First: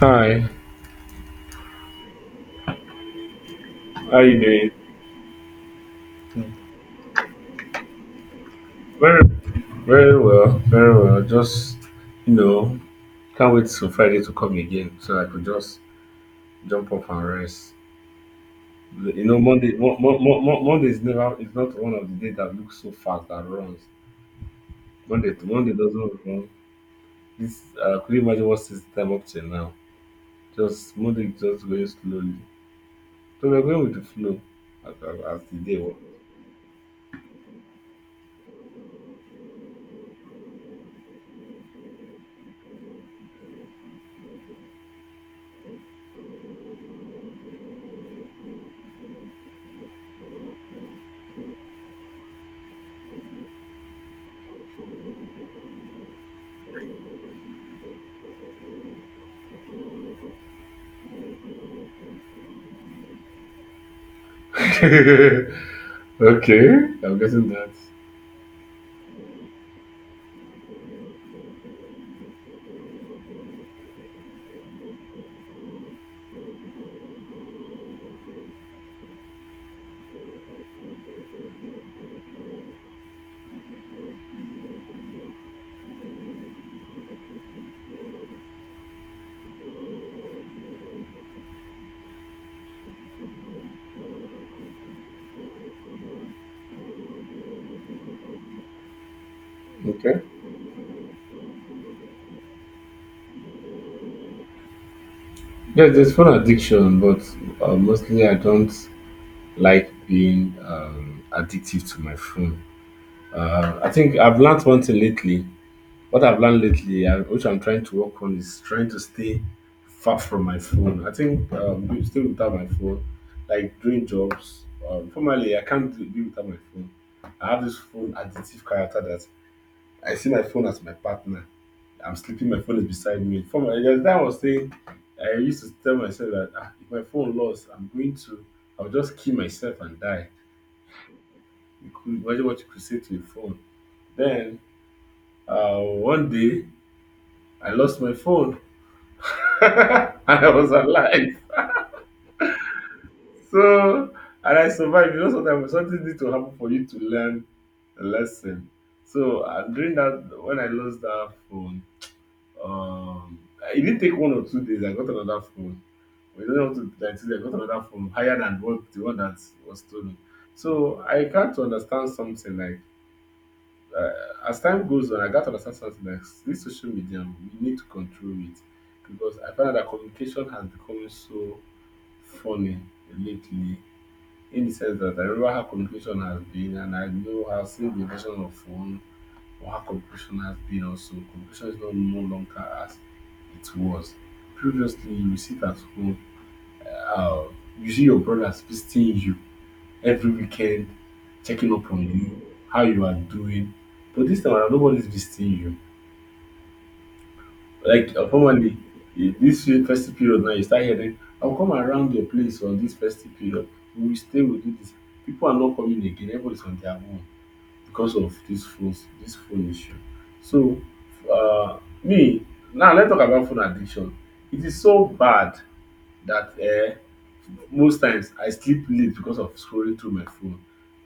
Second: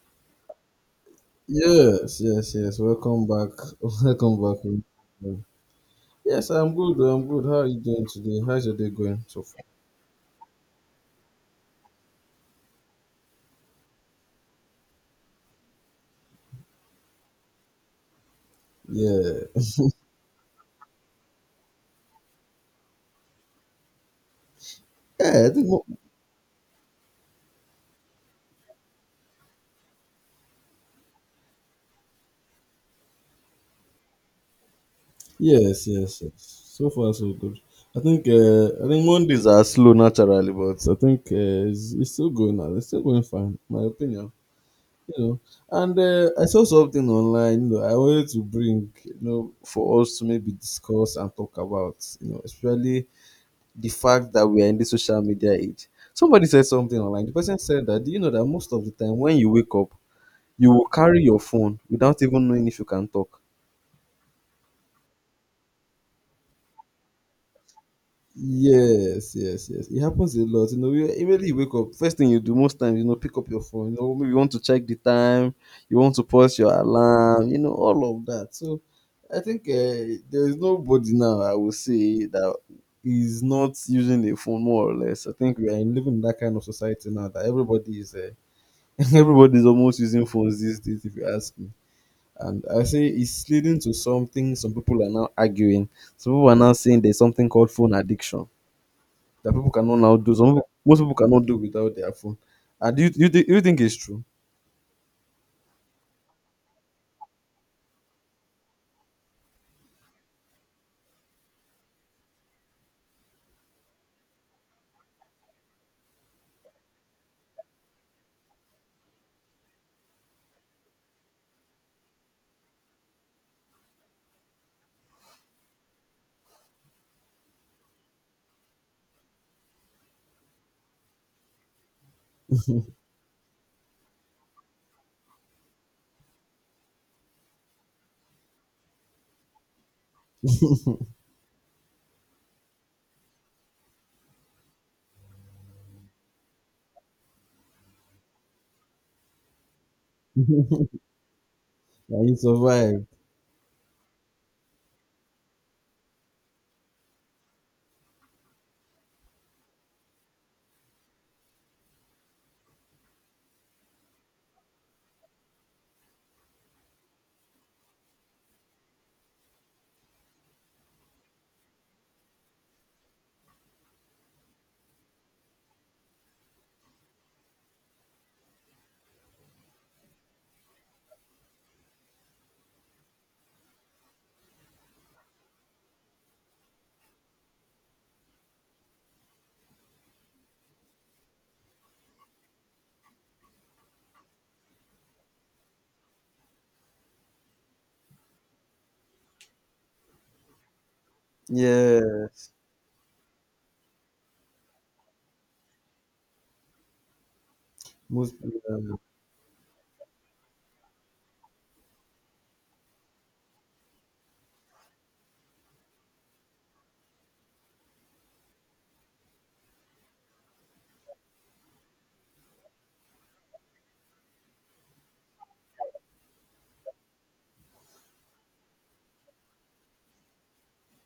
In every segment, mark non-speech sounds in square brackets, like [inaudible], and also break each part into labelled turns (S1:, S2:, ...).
S1: Hi,
S2: Yes, yes, yes. Welcome back. [laughs]
S1: how
S2: Welcome
S1: you
S2: back.
S1: doing?
S2: Yes, I'm good. I'm good. How are you doing today? How's your day going
S1: Very,
S2: so far?
S1: very well, very well. Just you know, can't wait till Friday to come again, so I could just jump up and rest. You know,
S2: Yeah.
S1: Monday, Monday is never, it's not one of the days that looks so fast that runs.
S2: Yeah,
S1: Monday doesn't run. Could you imagine what's this time up till now? Just Monday is just going slowly. So we're going with the flow as, as the day.
S2: yes,
S1: Wa-
S2: yes, yes. So far so good. I think Mondays are slow naturally, but I think uh, it's still going now. It's still going fine, my opinion. You know, and I saw something online. I wanted to bring for us to maybe discuss and talk about. You know, especially the fact that we are in the social media age. Somebody said something online. The person said that, do you know that most of the time when you wake up, you will carry your phone without even knowing if you can talk?
S1: [laughs] Okay, I'm guessing that.
S2: Yes, yes, yes. It happens a lot. Immediately you wake up, first thing you do most times, you know, pick up your phone. You know, maybe you want to check the time, you want to pause your alarm, you know, all of that. So I think there is nobody now I will say that is not using a phone more or less. I think we are living in that kind of society now that everybody is [laughs] Everybody's almost using phones these days, if you ask me. And I say it's leading to something some people are now arguing. Some people are now saying there's something called phone addiction that people cannot now
S1: Okay.
S2: do. Some people, most people cannot do without their phone. And do you think it's true?
S1: Yes, there's phone addiction, but mostly I don't like being addictive to my phone. I think I've learned one thing lately. What I've learned lately, which I'm trying to work on, is trying to stay far from my phone. I think being- stay without my phone, like doing jobs. Formerly, I can't do, be without my phone. I have this phone addictive character that. I see my phone as my partner. I'm sleeping, my phone is beside me. For my, there's that I was saying, I used to tell myself that ah, if my phone lost, I'll just kill myself and die. You could imagine what you could say to your phone. Then one day, I lost my phone [laughs] and I was alive.
S2: Can you survive?
S1: So, and I survived. You know, sometimes something needs to happen for you to learn a lesson. So, during that, when I lost that phone, Um, it didn't take one or two days. I got another phone. We don't have to like I got another phone higher than what the one that was stolen. So I can to understand something like as time goes on, I got to understand something like this social media. We need to control it because I find out that communication has become so funny lately. In the sense that I remember how communication has been, and I know I've seen the invention of phone, our cooperation has been also cooperation is not no longer as it was. Previously, you will sit at home, uh, you see your brothers visiting you every weekend, checking up on
S2: Yeah,
S1: you, how you are doing. But this time around, nobody's visiting you. Like,
S2: most people
S1: formerly, this festive period now, you start hearing, I'll come around your place on this festive period. We'll do this. People are not coming again, everybody's on their own. Because of this phone issue. So me now let's talk about phone addiction. It is so bad that most times I sleep late because of scrolling through my phone,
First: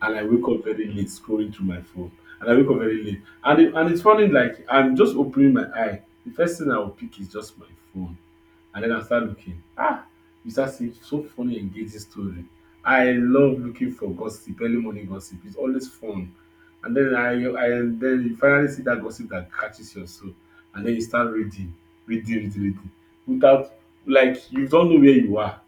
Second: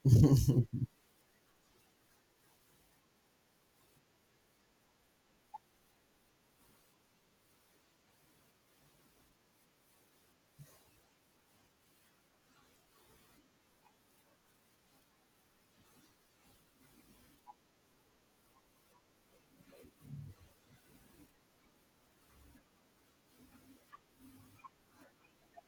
S1: and I wake up very late scrolling through my phone, and I wake up very late. And it's funny, like I'm just opening my eye, the first thing I will pick is just my phone, and then I start looking. Ah, you start seeing so funny, engaging story. I love looking for gossip, early morning gossip. It's always fun. And then I and then you finally see that gossip that catches your soul, and then you start reading, reading without like you don't know where you are.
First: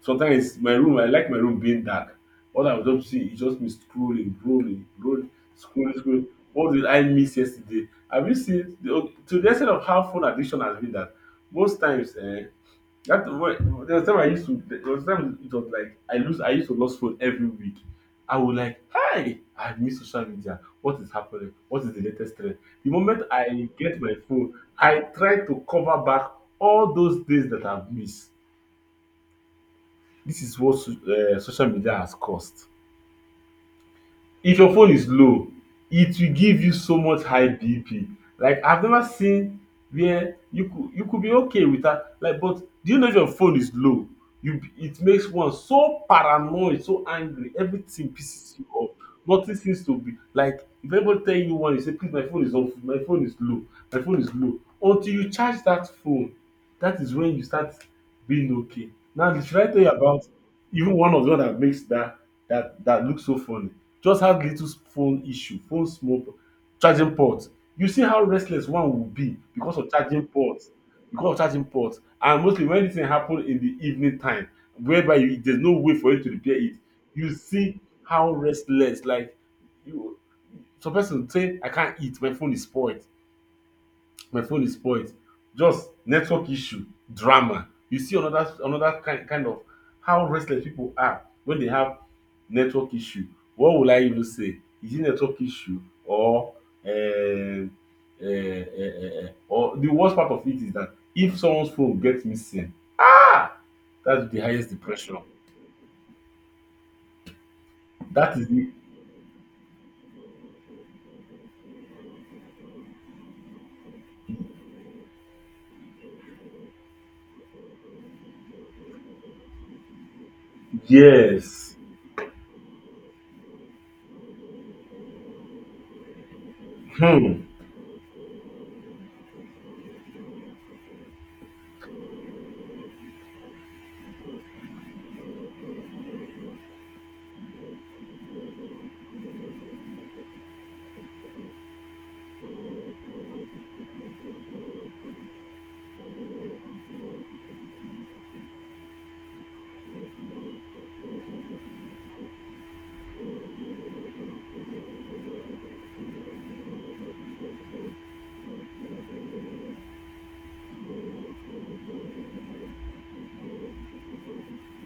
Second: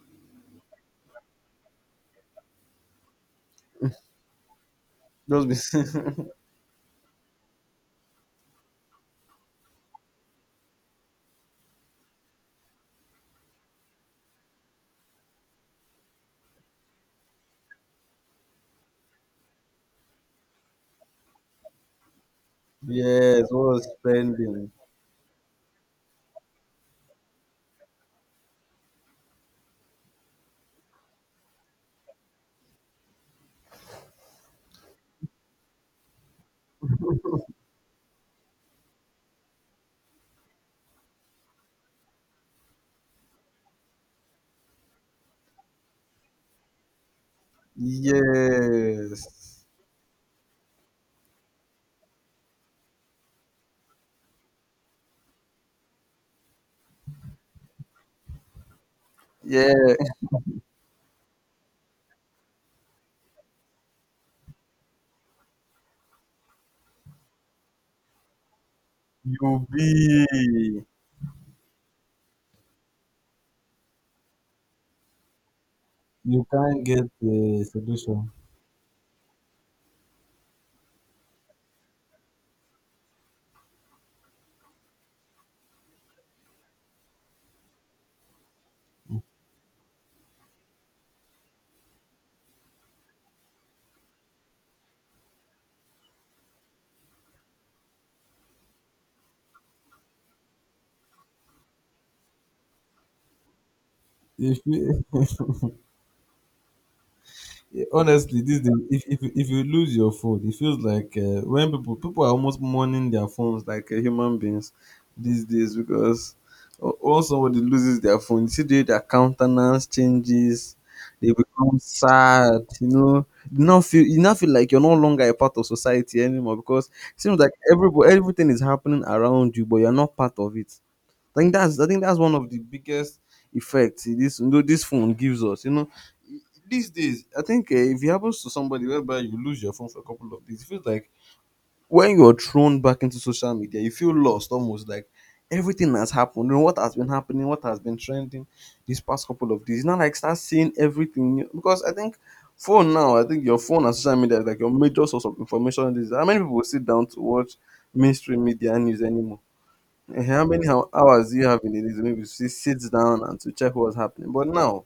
S1: Sometimes it's my room, I like my room being dark. All I would just see is just me scrolling,
S2: just
S1: scrolling,
S2: be
S1: scrolling. What did I miss yesterday? Have you seen the, to the extent of how phone addiction has been that most times that wa- there was time it was like I used to lose phone every week. I would like, hi, I miss social media. What is happening? What is the latest trend?
S2: [laughs]
S1: The moment
S2: yes, what
S1: I
S2: was
S1: get my phone,
S2: spending?
S1: I try to cover back all those days that I've missed. This is what so- social media has caused. If your phone is low, it will give you so much high BP. Like I've never seen where you could be okay with that. Like, but do you know if your phone is low? You it makes one so paranoid, so angry, everything pisses you off.
S2: Yes,
S1: Nothing seems to be like if anybody tell you one, you say, please, my phone is off, my phone is low. Until you charge that phone, that is when you start being okay. Now, should I
S2: yeah,
S1: tell you about even one of the one that makes that looks so funny? Just had little phone issue, phone small charging port. You see how restless one will be
S2: you
S1: because of charging port,
S2: be
S1: because of charging port. And mostly when this thing happen in the evening time, whereby you, there's no way for you to
S2: you
S1: repair it,
S2: can't get
S1: you
S2: the
S1: see
S2: solution
S1: how restless like you some person say I can't eat, my phone is spoiled just network issue drama you see another kind of how restless people are when they have network issue. What will I even say, is it network issue um or the worst part of it is that if someone's phone gets missing ah that's the
S2: if
S1: highest
S2: you
S1: depression.
S2: Yeah,
S1: That
S2: honestly
S1: is
S2: this
S1: the.
S2: day, if you lose your phone it feels like when people are almost mourning their phones like human beings these days because once somebody loses their phone you see the way their countenance changes. They
S1: Yes.
S2: become sad. You know, you now feel, you now feel like you're no longer a part of society anymore, because it seems
S1: Hmm.
S2: like everybody, everything is happening around you but you're not part of it. I think that's one of the biggest effects this, you know, this phone gives us. You know, these days I think if it happens to somebody whereby you lose your phone for a couple of days, it feels like when you're thrown back into social media, you feel lost almost like everything has happened. You know what has been happening, what has been trending these past couple of days. Now like start seeing everything because I think phone now, I think your phone and social media is like your major source of information. This how many people sit down to watch mainstream media news anymore? Eh, how many hours do you have in a day to maybe sit down and to check what's happening? But now,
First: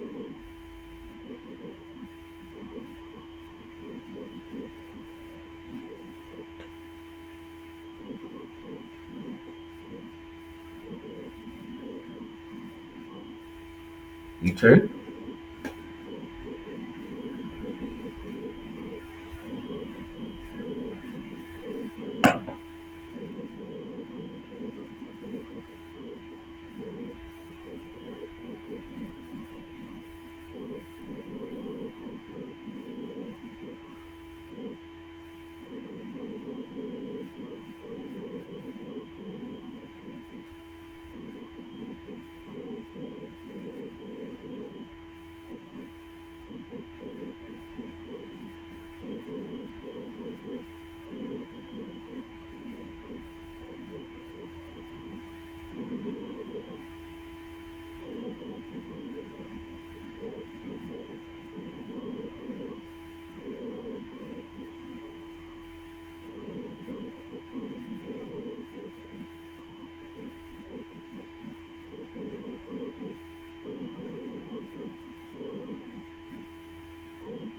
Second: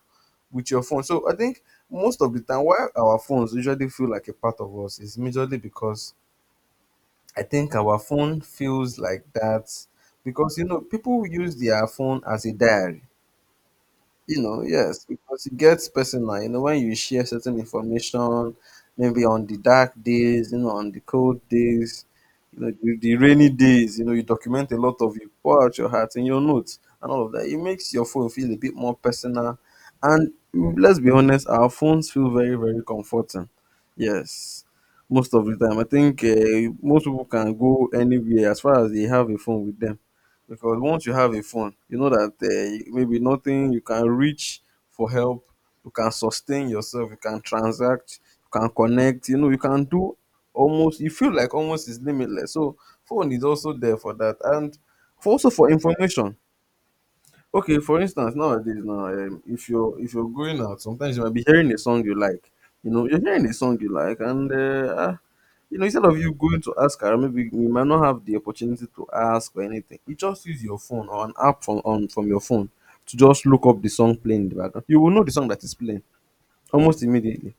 S2: with your phone, so I think most of the time, why our phones usually feel like a part of us is majorly because I think our phone feels like that because you know people use their phone as a diary, you know.
S1: Okay.
S2: Yes, because it gets personal. You know, when you share certain information, maybe on the dark days, you know, on the cold days, you know, the rainy days, you know, you document a lot of, you pour out your heart in your notes and all of that. It makes your phone feel a bit more personal. And mm, let's be honest, our phones feel very, very comforting. Yes, most of the time. I think most people can go anywhere as far as they have a phone with them, because once you have a phone you know that maybe nothing, you can reach for help, you can sustain yourself, you can transact, you can connect, you know, you can do almost, you feel like almost is limitless. So phone is also there for that, and for also for information. Okay, for instance nowadays now, if you're, if you're going out sometimes you might be hearing a song you like, you know, you're hearing a song you like and you know, instead of you going to ask her, maybe you might not have the opportunity to ask or anything. You just use your phone or an app from on from your phone to just look up the song playing in the background. You will know the song that is playing almost immediately.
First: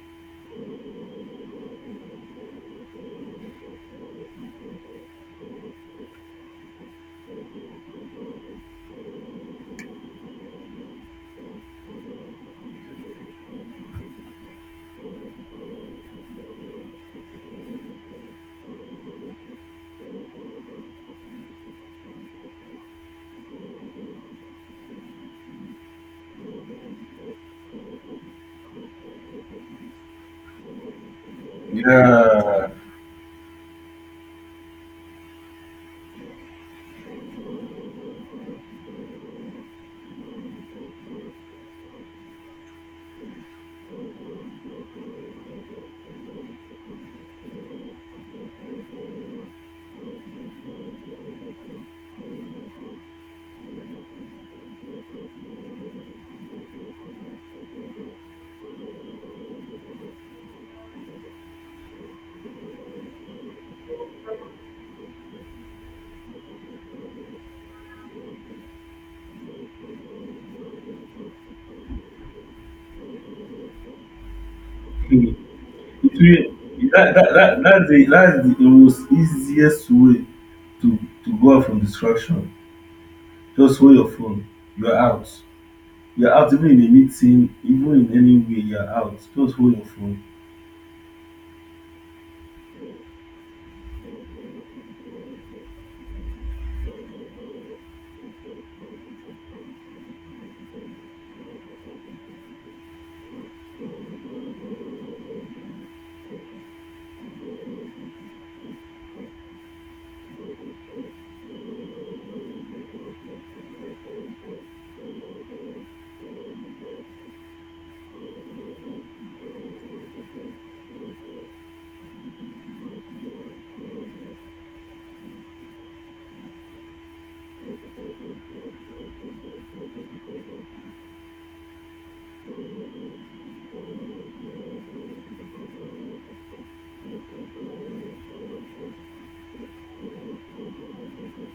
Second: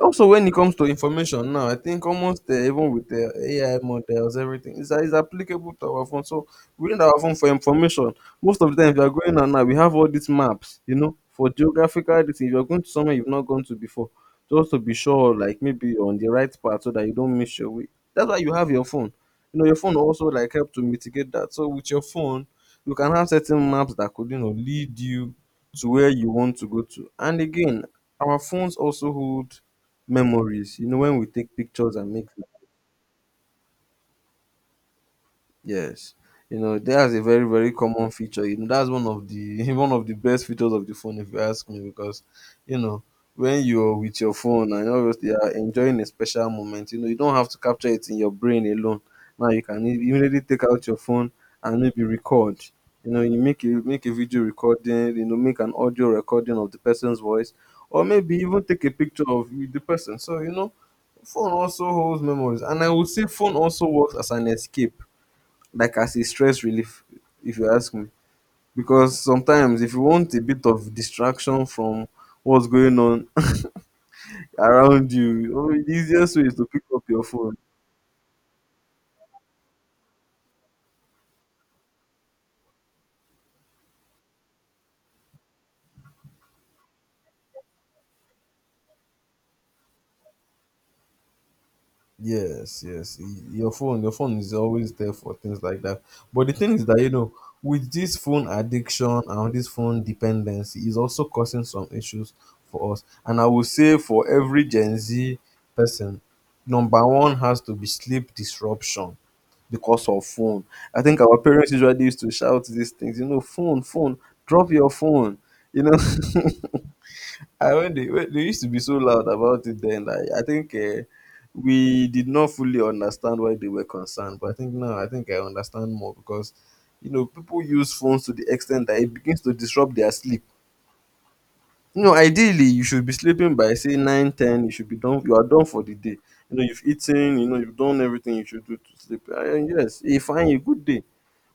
S2: Also, when it comes to information now, I think almost even with the AI models, everything is applicable to our phone. So we need our phone for information. Most of the time, if you are going on now, we have all these maps, you know, for geographical distance. If you are going to somewhere you've not gone to before, just to be sure, like maybe you're on the right path so that you don't miss your way. That's why you have your phone. You know, your phone also like help to mitigate that. So with your phone, you can have certain maps that could you know lead you to where you want to go to. And again, our phones also hold memories. You know, when we take pictures and make
S1: Yeah.
S2: Yes. You know, that's a very, very common feature. You know, that's one of the [laughs] one of the best features of the phone if you ask me, because you know, when you're with your phone and obviously you are enjoying a special moment, you know, you don't have to capture it in your brain alone. Now you can immediately take out your phone and maybe record. You know, you make a, make a video recording, you know, make an audio recording of the person's voice, or maybe even take a picture of the person. So, you know, phone also holds memories. And I would say phone also works as an escape, like as a stress relief, if you ask me, because sometimes if you want a bit of distraction from what's going on [laughs] around
S1: Hmm.
S2: you, oh, the
S1: It
S2: easiest way is to pick
S1: will
S2: up your phone.
S1: that's the most easiest way to to go out from distraction. Just hold your phone, you're out. You're out even in a meeting, even in any way, you're out, just hold your phone
S2: Yes, yes. Your phone is always there for things like that. But the thing is that you know, with this phone addiction and this phone dependency is also causing some issues for us. And I would say for every Gen Z person, number one has to be sleep disruption because of phone. I think our parents usually used to shout these things, you know, phone, phone, drop your phone, you know. [laughs] I when they used to be so loud about it then, like, I think we did not fully understand why they were concerned. But I think now, I think I understand more because, you know, people use phones to the extent that it begins to disrupt their sleep. You know, ideally, you should be sleeping by say 9-10. You should be done. You are done for the day. You know, you've eaten. You know, you've done everything you should do to sleep. And yes, a fine, a good day.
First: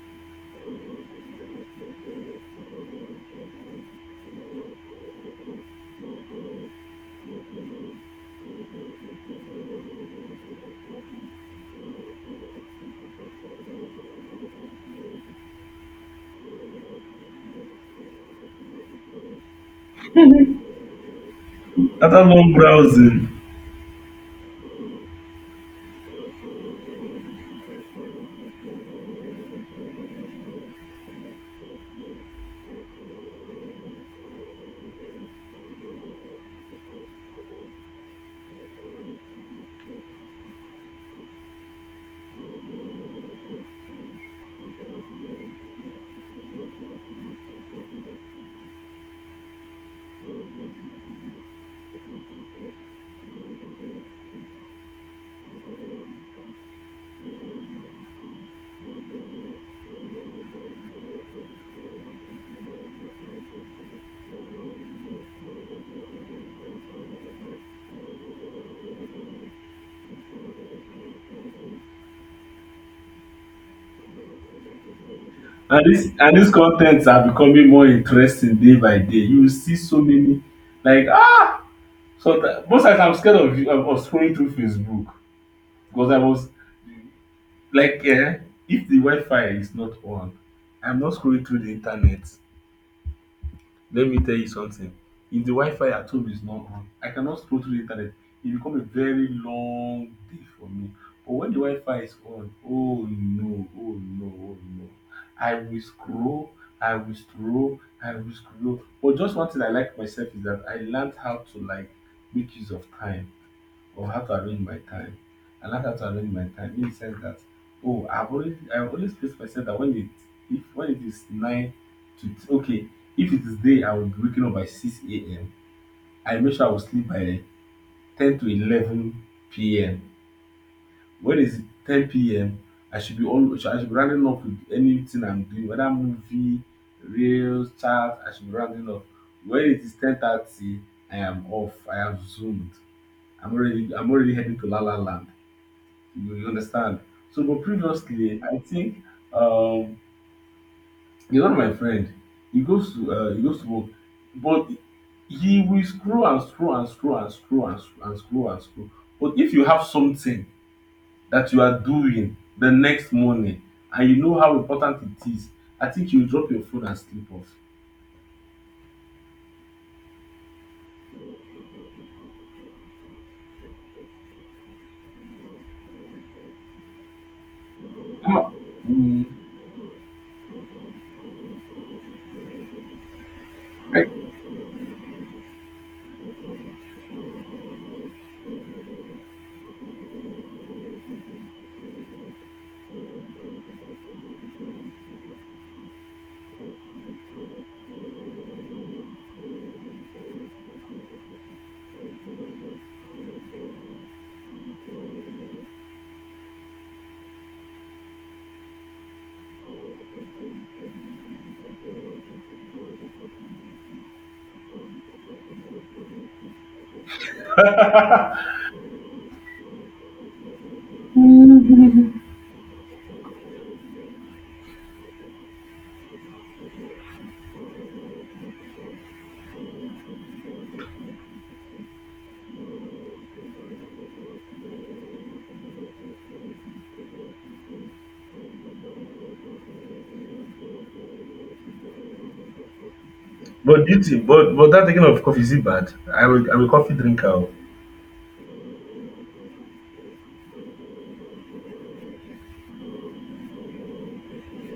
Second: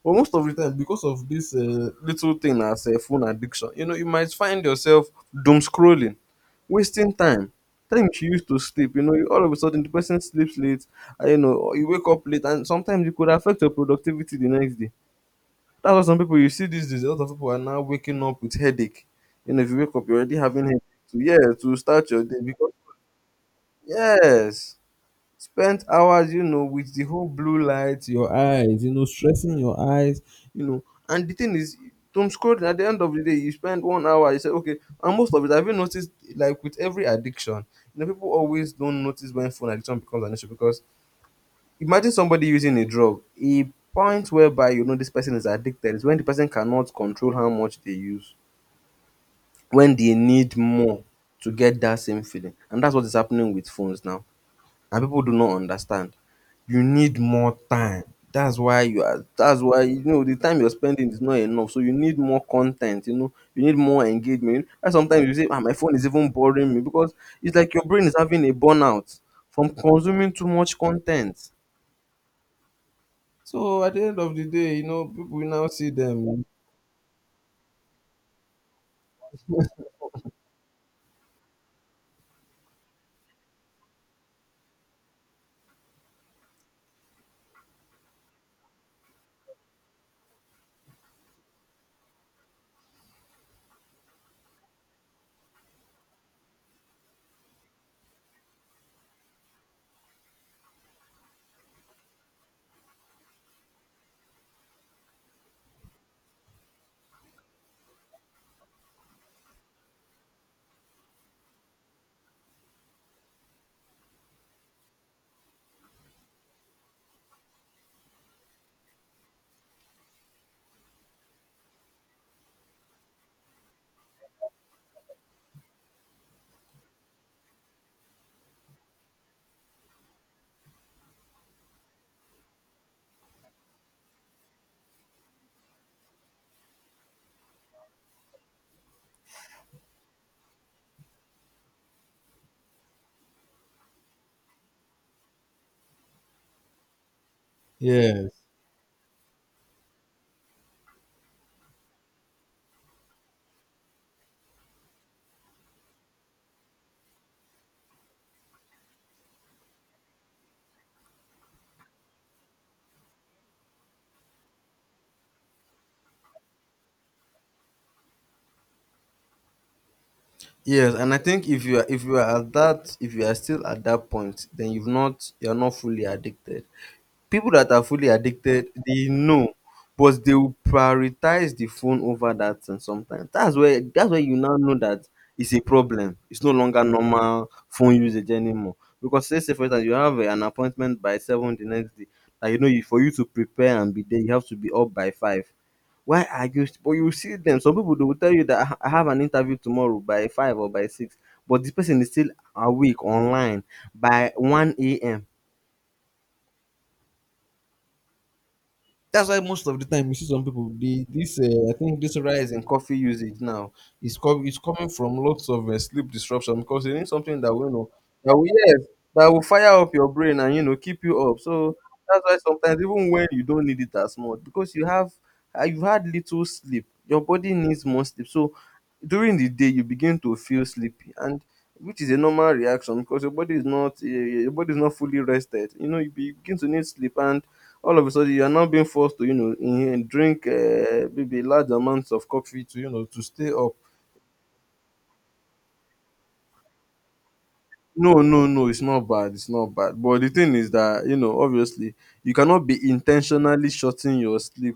S2: But most of the time, because of this little thing as a phone addiction, you know, you might find yourself doom scrolling, wasting time. Time you used to sleep, you know, you, all of a sudden the person sleeps late, and, you know, or you wake up late, and sometimes it could affect your productivity the next day. That's why some people you see these days, a lot of people are now waking up with headache. You know, if you wake up, you're already having headache. To yeah, to start your
S1: after
S2: day
S1: long
S2: because
S1: browsing.
S2: yes, spent hours you know with the whole blue light, your eyes, you know, stressing your eyes, you know. And the thing is doom scrolling, at the end of the day you spend 1 hour, you say okay. And most of it, have you noticed, like with every addiction, you know people always don't notice when phone addiction becomes an issue, because imagine somebody using a drug, a point whereby you know this person is addicted is when the person cannot control how much they use, when they need more to get that same feeling. And that's what is happening with phones now, and people do not understand. You need more time. That's why you are, that's why you know the time you're spending is not enough. So you need more content, you know, you need more engagement. And sometimes you say, ah, my phone is even boring me, because it's like your brain is having a burnout from consuming too much content. So at the end of the day, you know, people now see
S1: And
S2: them.
S1: this contents are becoming more interesting day by day. You will see so many like ah, sometimes most times I'm scared of scrolling through Facebook. Because I was like eh, if the Wi-Fi is not on, I'm not scrolling through the internet. Let me tell you something. If the Wi-Fi at home is not on, I cannot scroll through the internet. It become a very long day for me. But when the Wi-Fi is on, oh no, I will scroll, I will scroll. But just one thing I like myself is that I learned how to like make use of time or how to arrange my time. I learned how to arrange my time in the sense that oh I have always place myself that when it if when it is nine to t- okay if it is day I will be waking up by 6 a.m. I make sure I will sleep by 10 to 11 p.m. When it's 10 p.m. I should be rounding up with anything I'm doing whether movie, reels, chat I should be rounding up. When it is 10:30 I am off I have zoomed. I'm already heading to La La Land, you understand? So, but
S2: Yes.
S1: previously, I think um, you know my friend, he goes to work, but he will scroll and scroll and scroll and scroll and scroll and scroll and scroll. But if you have something that you are doing the next morning and you know how important it is, I think you drop your phone and sleep off.
S2: Yes, and I think if you are at that if you are still at that point, then you're not fully addicted. People that are fully
S1: How-
S2: addicted they
S1: Mm.
S2: know, but they will prioritize the phone over that thing sometimes. That's where you now know that it's a problem, it's no longer normal phone usage anymore. Because say for instance you have an appointment by seven the next day, and you know you for you to prepare and be there you have to be up by five. Why are you st- But you see them, some people they will tell you that I have an interview tomorrow by five or by six, but this person is still awake online by 1 a.m. That's why most of the time you see some people. They, this I think this rise in coffee usage now is coming from lots of sleep disruption, because you need something that will, you know, that will, yes, that will fire up your brain and, you know, keep you up. So that's why sometimes even when you don't need it as much, because you have you've had little sleep, your body needs more sleep. So during the day you begin to feel sleepy, and which is a normal reaction because your body is not your body is not fully rested. You know, you begin to need sleep, and all of a sudden you are now being forced to, you know, drink, maybe large amounts of coffee to, you know, to stay up.
S1: But do you think, but that taking of coffee is it bad? I'm a coffee drinker. Oh.
S2: No, no, no, it's not bad, it's not bad, but the thing is that, you know, obviously you cannot be intentionally shorting your sleep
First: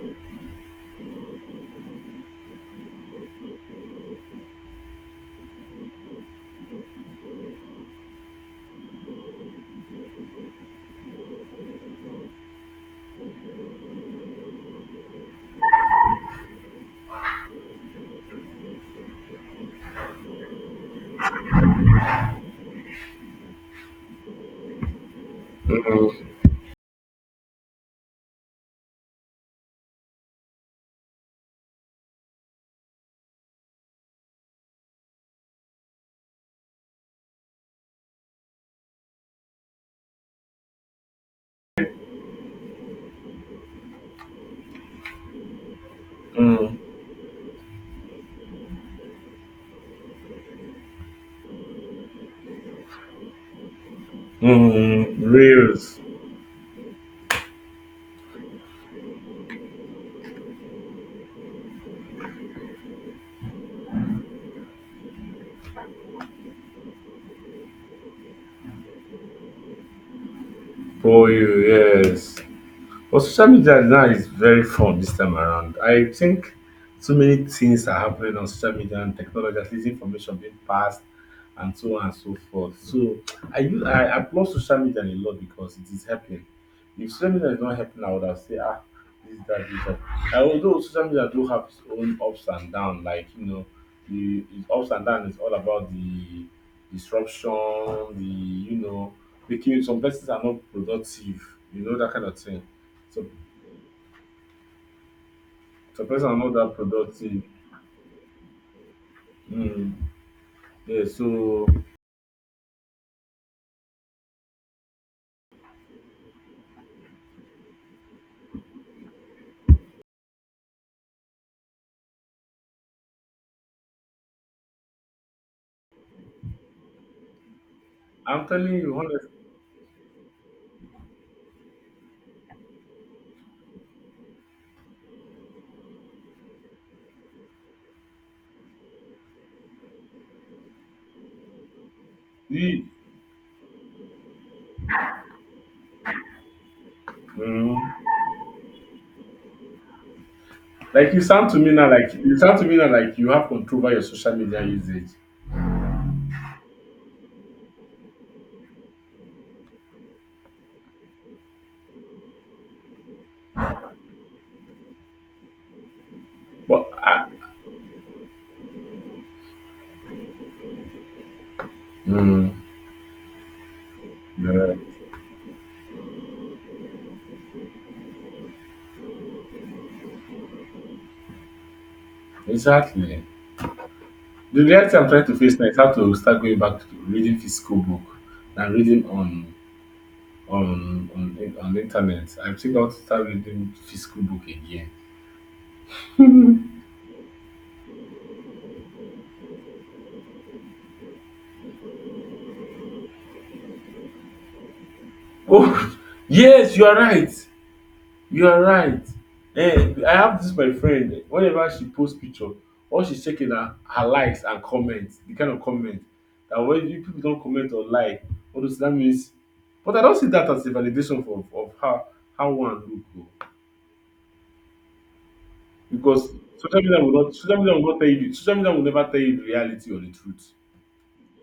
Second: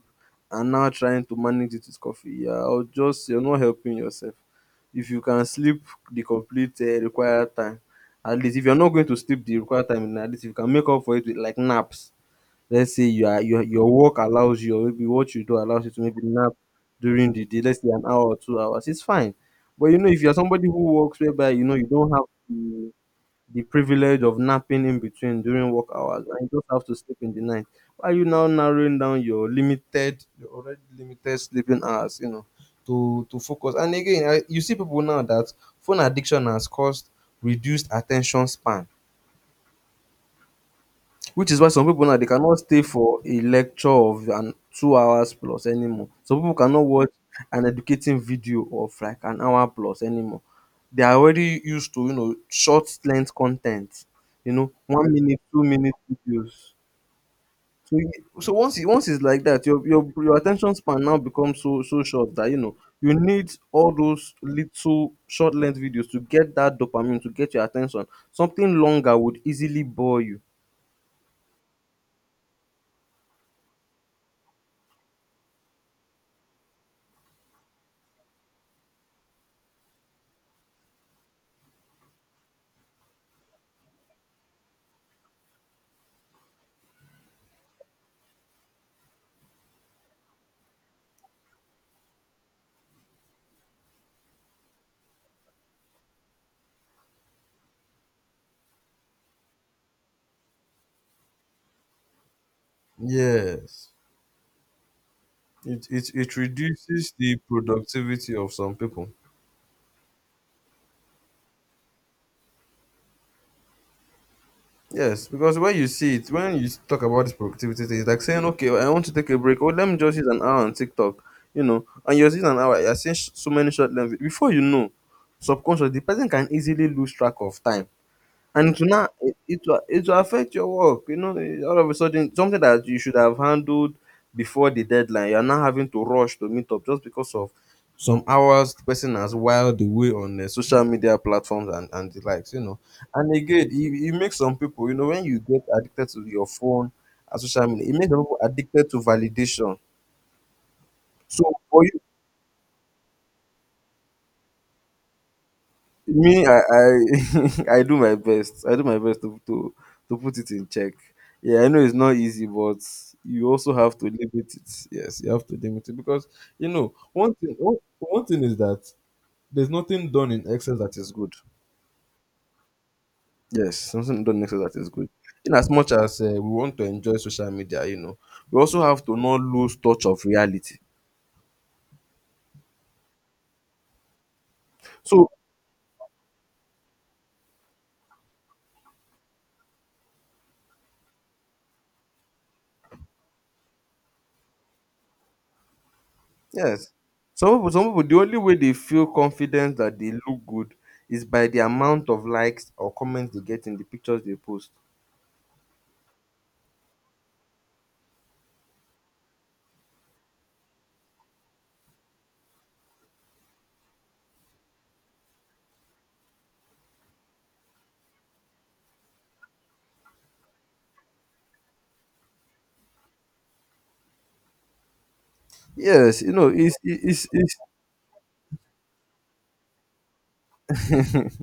S2: and now trying to manage it with coffee, yeah, or just you're not helping yourself. If you can sleep the complete required time, at least if you're not going to sleep the required time, at least you can make up for it with like naps. Let's say your work allows you, or maybe what you do allows you to maybe nap during the day, let's say an hour or 2 hours, it's fine. But you know, if you're somebody who works whereby, you know, you don't have the privilege of napping in between during work
S1: Mm,
S2: hours, and you just have to sleep in the night. Why are you now narrowing down your limited your already limited sleeping hours, you know, to focus? And again, you see people now that phone addiction has caused reduced attention span, which is why some people now they cannot stay for a lecture of an 2 hours plus anymore. Some people
S1: mm,
S2: cannot watch an educating video of like an hour plus anymore. They are already used to, you know, short length content, you know, one minute, 2 minute
S1: reals.
S2: videos. So, so once it's like that, your your attention span now becomes so short that you know you need all those little short length videos to get that dopamine, to get your attention. Something longer would easily bore you.
S1: For you, yes. But social media now is very fun this time around. I think so many things are happening on social media and technology, at least information being passed and so on and so forth. So I applaud social media a lot because it is helping. If social media is not helping, I would have said, ah, this that. And although social media do have its own ups and downs, like you know, the its ups and downs is all about the disruption, the you know, making some persons are not productive, you know, that kind of thing. So,
S2: Yes. It,
S1: so
S2: it
S1: person
S2: it
S1: are not that
S2: reduces the
S1: productive.
S2: productivity of some people.
S1: Mm. Yeah, so
S2: Yes, because when you see it, when you talk about this productivity thing, it's like saying, okay, I want to take a break. Oh, let me just use an hour on TikTok, you know, and you're using an hour. You're seeing so many short length. Before you know, subconsciously, the person can easily lose track of time.
S1: I'm
S2: And
S1: telling
S2: to
S1: you
S2: now, it will affect your work. You know, all of a sudden, something that you should have handled before the deadline, you are now having to rush to meet up just because of some hours the person has whiled away on social media platforms and the likes, you know.
S1: honestly,
S2: And again, it makes some people, you know, when you get addicted to your phone and social
S1: mm,
S2: media, it makes some people addicted to validation.
S1: like
S2: So for you.
S1: you sound to me now like you have control over your social media usage.
S2: Me, [laughs] I do my best. I do my best to, to put it in check. Yeah, I know it's not easy, but you also have to limit it. Yes, you have to limit it because you
S1: But
S2: know
S1: I,
S2: one thing. One thing is that there's nothing done in excess that is good.
S1: mm,
S2: Yes, something done in excess
S1: yeah,
S2: that is good. In as much as we want to enjoy social media, you know, we also have to not lose touch of reality.
S1: exactly. The reality I'm trying
S2: So
S1: to face now is how to start going back to reading physical book and reading on the internet. I think I want to start reading physical book again.
S2: yes. Some people, the only way they feel confident that they look good is by the amount of likes or comments they get in the pictures they post.
S1: Oh [laughs] yes, you are right. You are right. I have this my friend whenever she posts picture all she's checking na her likes and comments. The kind of comment that when you people not comment or like all those that means but I don't see that as a validation of how one look oo
S2: Yes,
S1: because
S2: you know, it's
S1: social media will
S2: it's
S1: not
S2: it's,
S1: social media will not tell you social media will never tell you the reality or the truth,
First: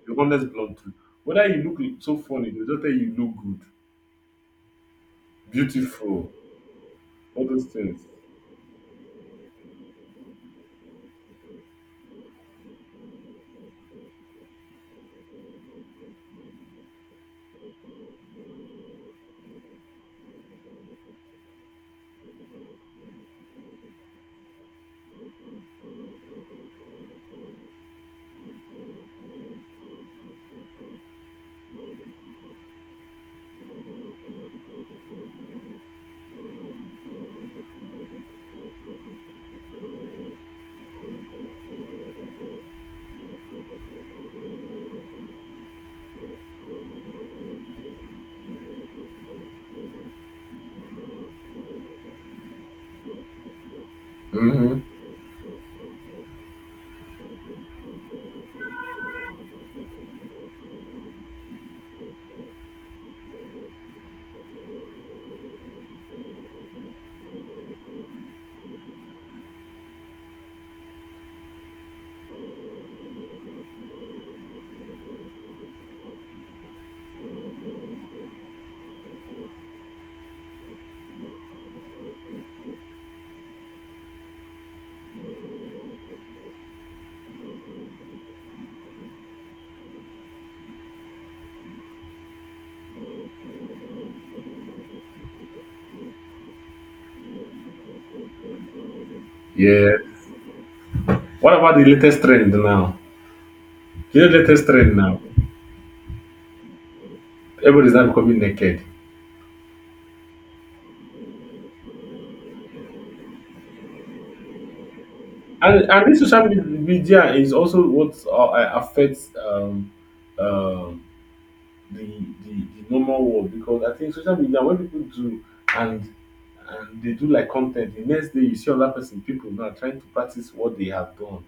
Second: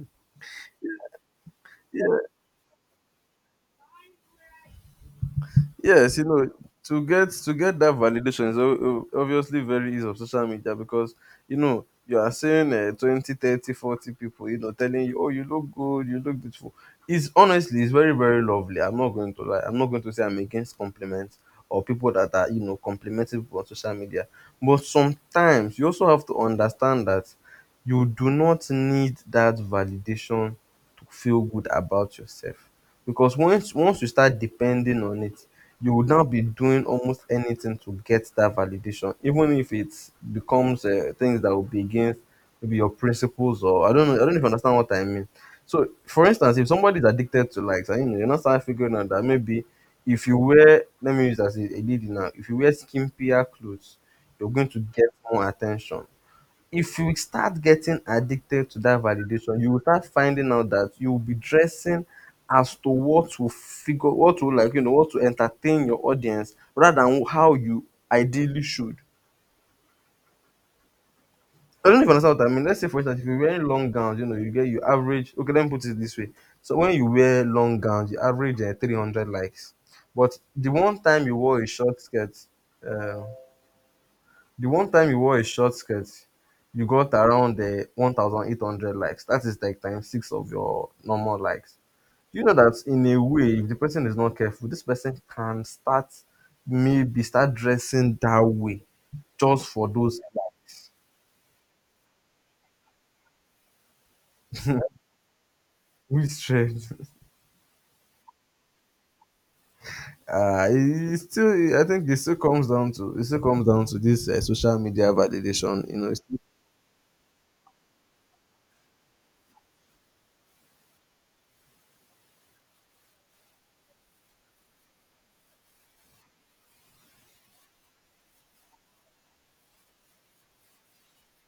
S1: the honest blunt truth. Whether you look so
S2: it's
S1: funny they don't tell you you look good,
S2: yes, you
S1: beautiful,
S2: know, to
S1: all those
S2: get that
S1: things.
S2: validation is obviously very easy of social media, because you know you are seeing, 20 30, 40 people, you know, telling you, oh, you look good, you look beautiful. It's honestly, it's very lovely. I'm not going to lie, I'm not going to say I'm against compliments, or people that are, you know, complimenting people on social media. But sometimes you also have to understand that you do not need that validation to feel good about yourself, because once you start depending on it, you would now be doing almost anything to get that validation, even if it becomes, things that will be against maybe your principles, or I don't know if you understand what I mean. So for instance, if somebody is addicted to likes, and you know you're not starting figuring out that maybe, if you wear, let me use as a lady now, if you wear skimpier clothes you're going to
S1: Mm-hmm.
S2: get more attention. If you start getting addicted to that validation, you will start finding out that you will be dressing as to what will figure, what will like, you know, what to entertain your audience, rather than how you ideally should. I don't even understand what I mean. Let's say, for instance, if you're wearing long gowns, you know, you get your average. Okay, let me put it this way. So when you wear long gowns, you average 300 likes. But the one time you wore a short skirt, uh, The one time you wore a short skirt, you got around the 1,800 likes. That is like times six of your normal likes. Do you know that in a way, if the person is not careful, this person can start, maybe start dressing that way, just for
S1: Yeah.
S2: those.
S1: What about the latest trend now? You know, latest
S2: [laughs]
S1: trend now.
S2: Which trend?
S1: Everybody's now becoming naked,
S2: I think it still comes down to this social media validation.
S1: and
S2: You know,
S1: and this
S2: it's,
S1: social media is also what affects um the, the normal world because I think social media when people do and and they do like content. The next day, you see other person, people now trying to practice what they have done,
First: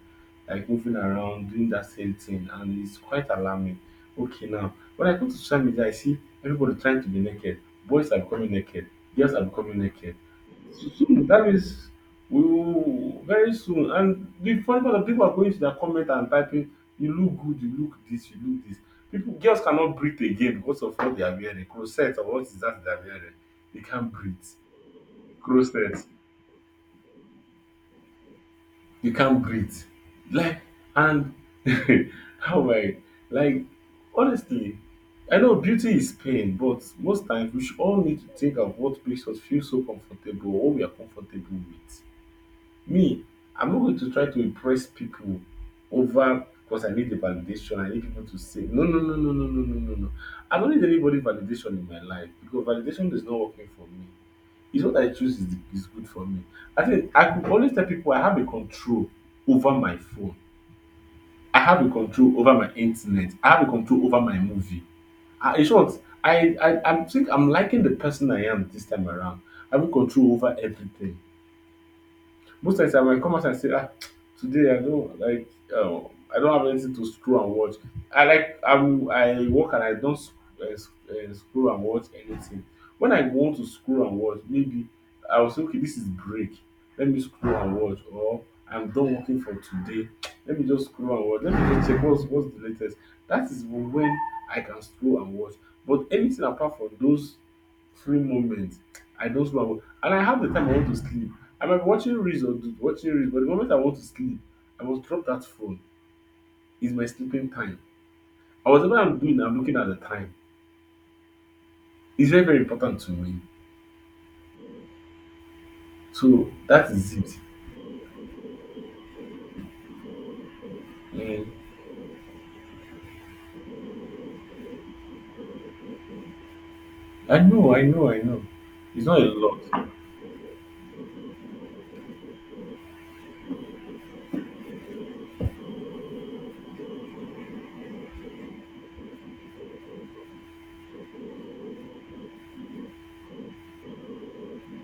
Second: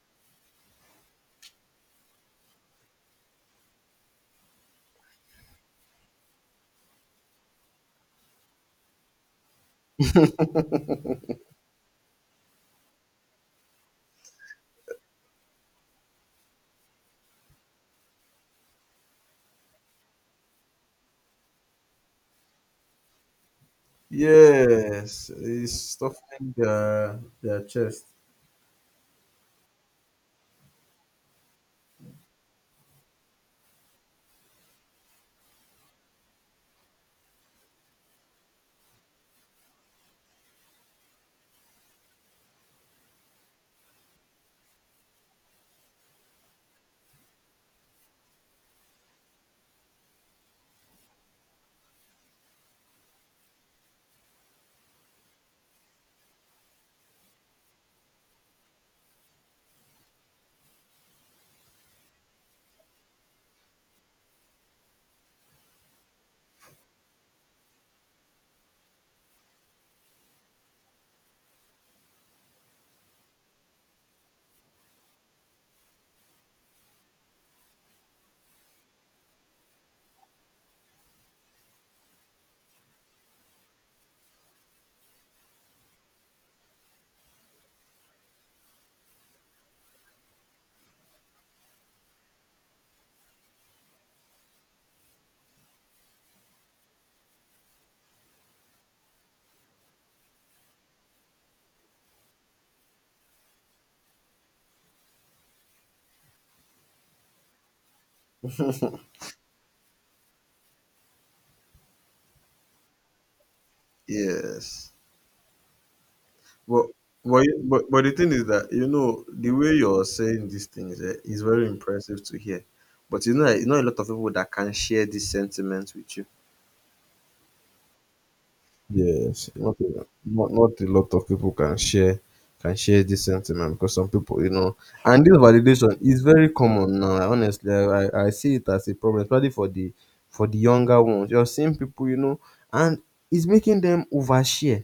S1: like moving around, doing that same thing, and it's quite alarming. Okay, now when I go to social media, I see everybody trying to be naked. Boys are becoming naked, girls are becoming naked. Soon, that means we will very soon. And the funny part of people are going to their comment and typing, "You look good, you look this, you look this." People, girls cannot breathe again because of what they are wearing, corset or what is that they are wearing. They can't breathe.
S2: yes, it's
S1: Roasted.
S2: stuffing their chest.
S1: You can't breathe. Like, and [laughs] how I, like, honestly, I know beauty is pain, but most times we should all need to think of what makes us feel so comfortable or what we are comfortable with. Me, I'm not going to try to impress people over because I need the validation, I need people to say no no no no no no no no no. I don't need anybody validation in my life because validation is not working for me. It's what I choose is the is good for me. I think I could always tell people I have a control over my phone. I have a control over my internet. I have a control over my movie. I, in short, I think I'm liking the person I am this time around. I have a control over everything. Most times I might come out and say, ah, today I don't like um, I don't have anything to scroll and watch. I like I'm I work and I don't scroll and watch anything. When I want to scroll and watch, maybe I will say, okay, this is break. Let me scroll and watch, or I'm done working for today. Let me just scroll and watch. Let me just check what's the latest. That is when I can scroll and watch. But anything apart from those free moments I don't sleep at all. And I have the time I want to sleep. I might be watching reels or watching reels, but the moment I want to sleep, I must drop that phone. It's my sleeping time. And whatever I'm doing, I'm looking at the time. It's very, very important to me.
S2: Yes.
S1: So
S2: But
S1: that is it.
S2: but the thing is that, you know, the way you're saying these things, is
S1: Mm.
S2: very impressive to hear. But you know a lot of people that can share these sentiments with you.
S1: I know, I know, I know. It's not a
S2: Yes,
S1: lot.
S2: not a lot of people can share, can share this sentiment because some people, you know, and this validation is very common now. Honestly, I see it as a problem, especially for the younger ones. You're seeing people, you know, and it's making them overshare.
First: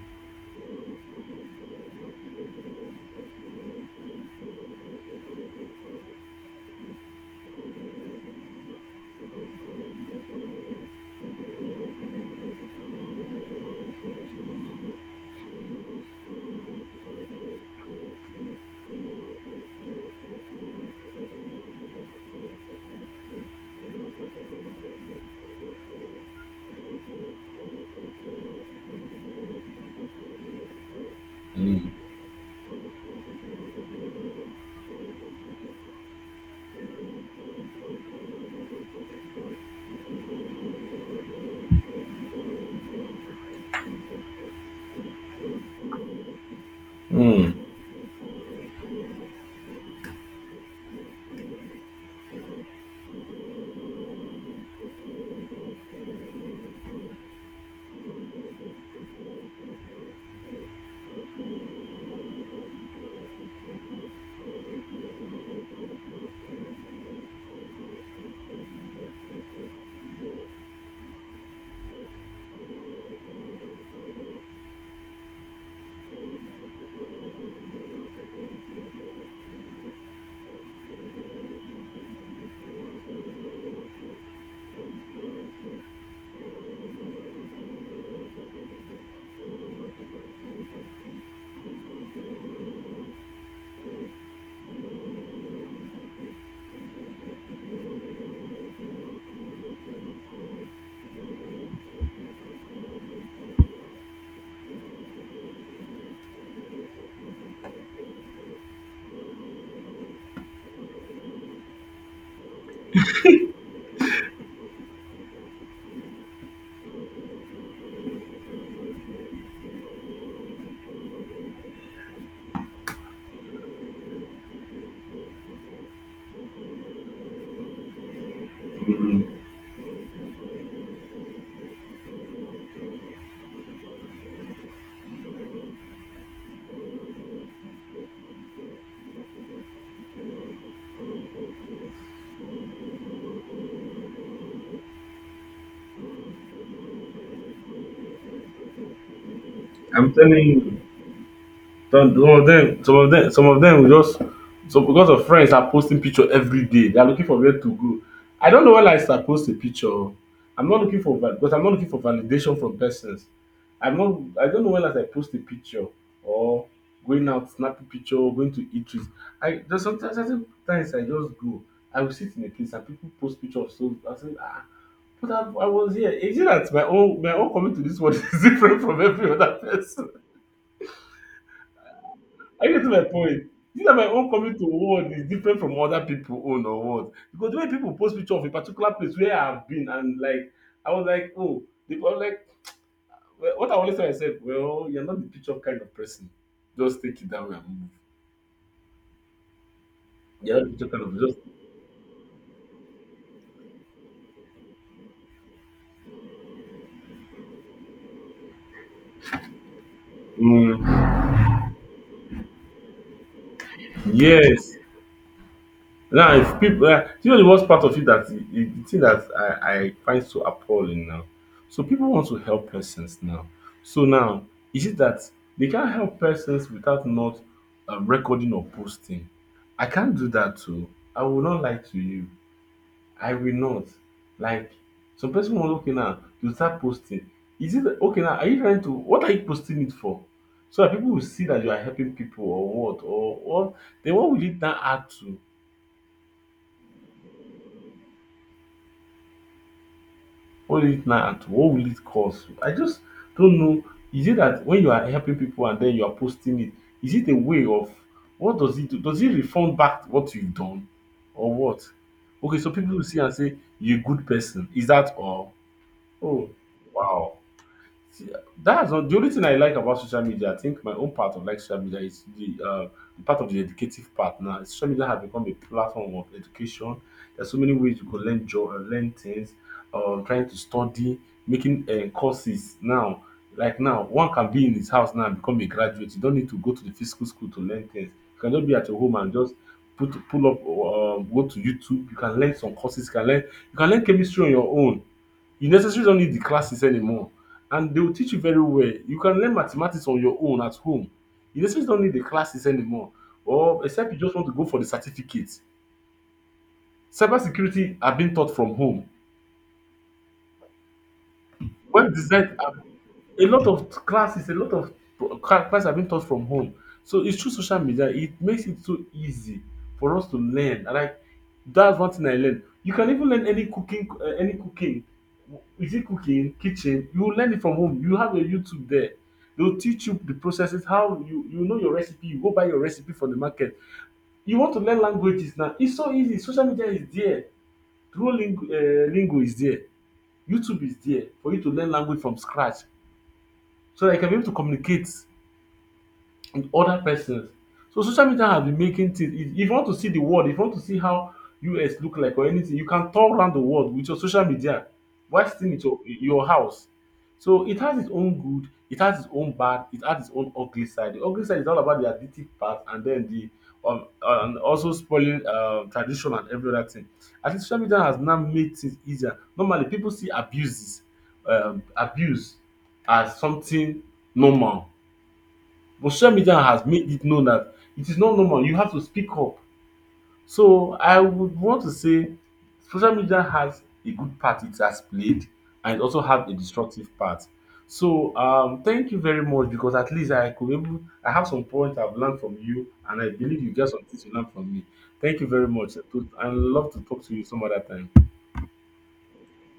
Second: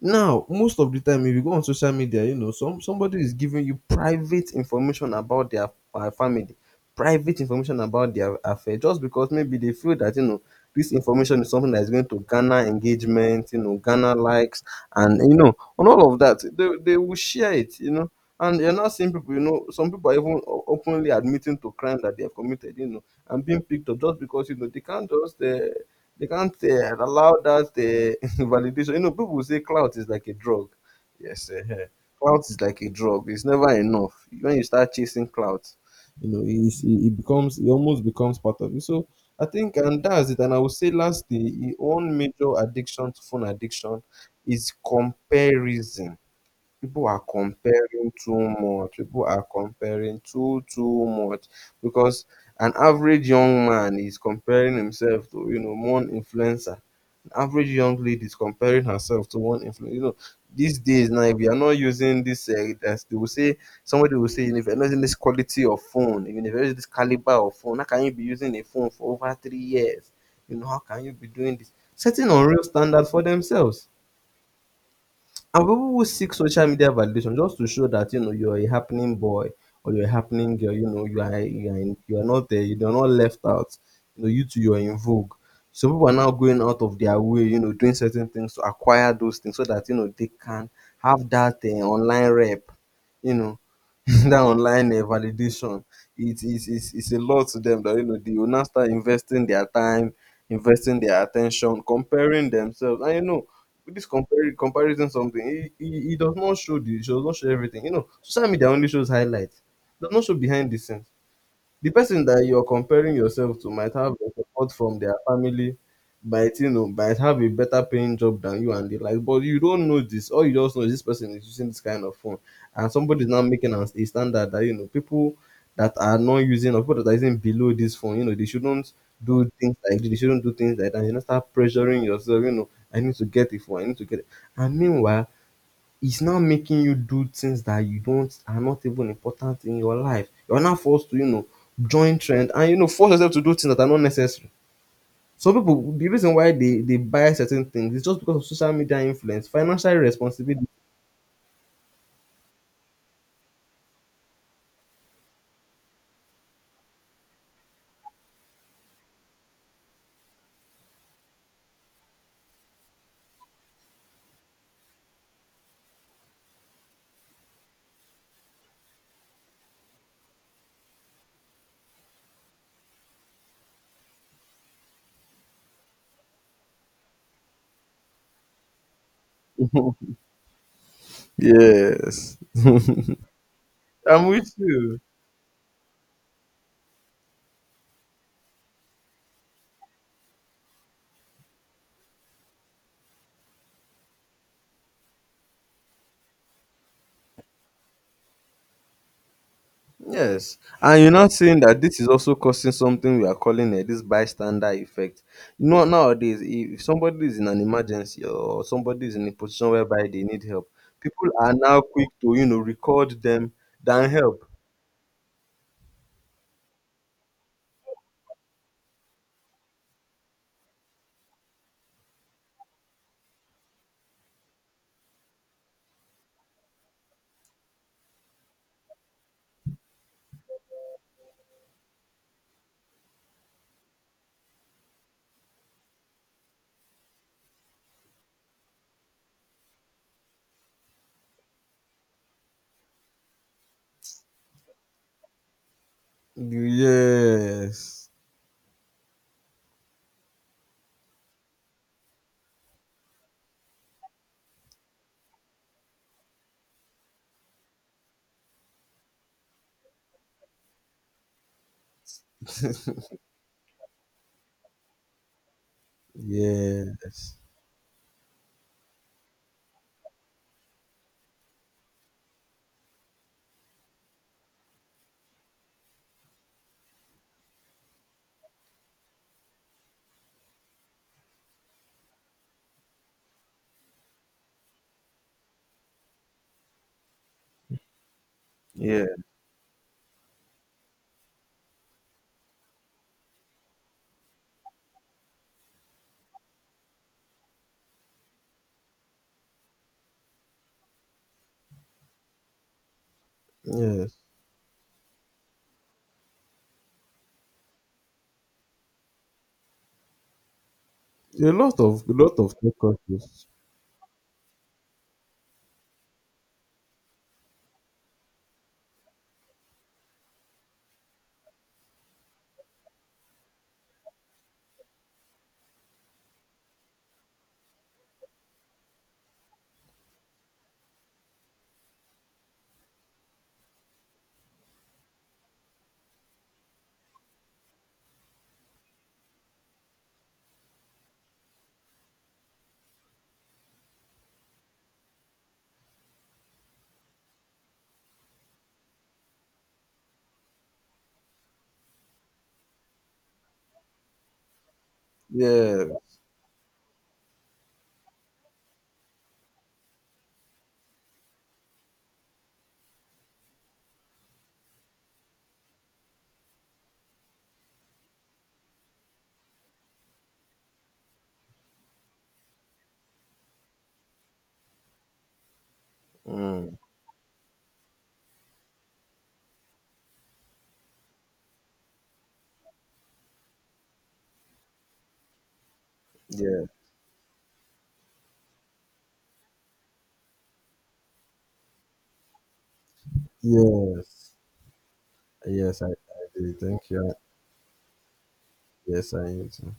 S2: Now, most of the time, if you go on social media, you know, somebody is giving you private information about their family, private information about their affair, just because maybe they feel that you know this information is something that is going to garner engagement, you know, garner likes, and you know, on all of that, they will share it, you know. And you're not seeing people, you know, some people are even openly admitting to crime that they have committed, you know, and being picked up just because you know they can't just they can't allow that [laughs] validation. You know, people say clout is like a drug. Yes,
S1: Mm.
S2: clout is like a drug. It's never enough. When you start chasing clout, you know, it becomes, it almost becomes part of you. So I think, and that's it. And I would say, lastly, one major addiction to phone addiction is comparison. People are
S1: Mm.
S2: comparing too much, people are comparing too much, because an average young man is comparing himself to, you know, one influencer. An average young lady is comparing herself to one influencer. You know, these days now, if you are not using this, that's they will say, somebody will say, "You know, if you're not using this quality of phone, if you're not using this caliber of phone, how can you be using a phone for over 3 years, you know? How can you be doing this?" Setting unreal standard for themselves. And people will seek social media validation just to show that, you know, you're a happening boy or you're a happening girl, you know, you are not there, you're not left out. You know, you're in vogue. So people are now going out of their way, you know, doing certain things to acquire those things, so that you know they can have that online rep, you know. [laughs] That online, validation, it's a lot to them, that you know they will now start investing their time, investing their attention, comparing themselves. And you know, with this comparing comparison something, it does not show the it does not show everything. You know, social media only shows highlights, it does not show behind the scenes. The person that you're comparing yourself to might have the support from their family, might, you know, might have a better paying job than you and the like, but you don't know this. All you just know is this person is using this kind of phone, and somebody is now making a standard that, you know, people that are not using, or people that are using below this phone, you know, they shouldn't
S1: Mm.
S2: do things like this, they shouldn't do things like that, you know. Start pressuring yourself, you know, I need to get it. And meanwhile, it's now making you do things that you don't are not even important in your life. You're now forced to, you know, join trend, and you know, force yourself to do things that are not necessary. Some people, the reason why they buy certain things is just because of social media influence, financial
S1: I'm telling
S2: responsibility.
S1: you. Some of them, some of them, some of them will just so because of friends are posting picture every day. They are looking for where to go. I don't know when I start post a picture I'm not looking for va because I'm not looking for validation from persons. I'm not I don't know when last I post a picture or going out snapping picture or going to eat with. I just sometimes certain times I just go. I will sit in a place and people post picture of so I say ah but I was here. Is it that my own coming to this world [laughs] is different from every other person?
S2: [laughs] Yes.
S1: Are you
S2: [laughs]
S1: getting my point? Is it that my
S2: I'm
S1: own
S2: with
S1: coming to
S2: you.
S1: world is different from other people own or what? Because the way people post picture of a particular place where I've been and like I was like, oh, they were like, well, what I always tell myself, well, you're not the picture kind of person. Just take it that way and move.
S2: Yes,
S1: You're not the picture
S2: and
S1: kind
S2: you're
S1: of
S2: not
S1: just
S2: saying that this is also causing something we are calling, this bystander effect. You know, nowadays, if somebody is in an emergency or somebody is in a position whereby they need help,
S1: mm,
S2: people are now quick to, you know, record them than help.
S1: yes. Now, if people, you know the worst part of it that the thing that I find so appalling now. So people want to help persons now. So now, is it that they can't help persons without not recording or posting? I can't do that too. I will not lie to you. I will not. Like some person was okay now, you start posting. Is it okay now? Are you trying to what are you posting it for? So that people will see that you are helping people or what or then what will it now add to?
S2: Yes.
S1: What is it now? And what will it cause? I just don't know. Is it that when you are helping people and then you are posting it, is it a way of what does it do? Does it refund back what you've done or what? Okay, so people will see and say, you're a good person. Is that all? Oh, wow.
S2: Yes.
S1: See, that's all- the only thing I like about social media. I think my own part of like social media is the part of the educative part. Now, social media has become a platform of education. There's so many ways you could learn learn things, trying to study, making courses now. Like now, one can be in his house now and become a graduate. You don't need to go to the physical school to learn things. You can just be at your
S2: Yeah.
S1: home and just put pull up, go to YouTube. You can learn some courses. You can learn chemistry on your own, you necessarily don't need the classes anymore and they will teach you very well. You can learn mathematics on your own at home. You necessarily don't need the classes anymore or except you
S2: Yes.
S1: just want to go for the certificate. Cybersecurity are being taught from home.
S2: A lot of, a
S1: Web
S2: lot
S1: design,
S2: of
S1: a
S2: precautions.
S1: lot of classes, a lot of classes have been taught from home. So it's through social media. It makes it so easy for us to learn. And like that's one thing I learned. You can even learn any cooking, any cooking. Is it cooking, kitchen? You will learn it from home. You have a YouTube there. They'll teach you the processes, how you you know your recipe. You go buy your recipe from the market. You want to learn languages now. It's so easy. Social media is there. Duolingo, Lingo is there. YouTube is there for you to learn language from scratch so that you can be able to communicate with other persons. So social media has been making things if you want to see the world, if you want to see how US look like or anything, you can tour around the world with your social media while staying in
S2: Yeah.
S1: your house. So it has its own good, it has its own bad, it has its own ugly side. The ugly side is all about the addictive part and then the and also spoiling tradition and every other thing. At least social media has now made things easier. Normally people see abuses, abuse as something normal but social media
S2: Mm.
S1: has made it known that it is not normal, you have to speak up. So I would want to say social media has a good part it has played and it also has a
S2: Yeah.
S1: destructive part. So thank you very much because at least I could able I have some points I've learned from you and I believe you get some things you
S2: Yes.
S1: learned from me. Thank you very
S2: Yes,
S1: much.
S2: I
S1: I
S2: do.
S1: would
S2: Thank
S1: love to
S2: you.
S1: talk to you some other time.
S2: Yes, I do.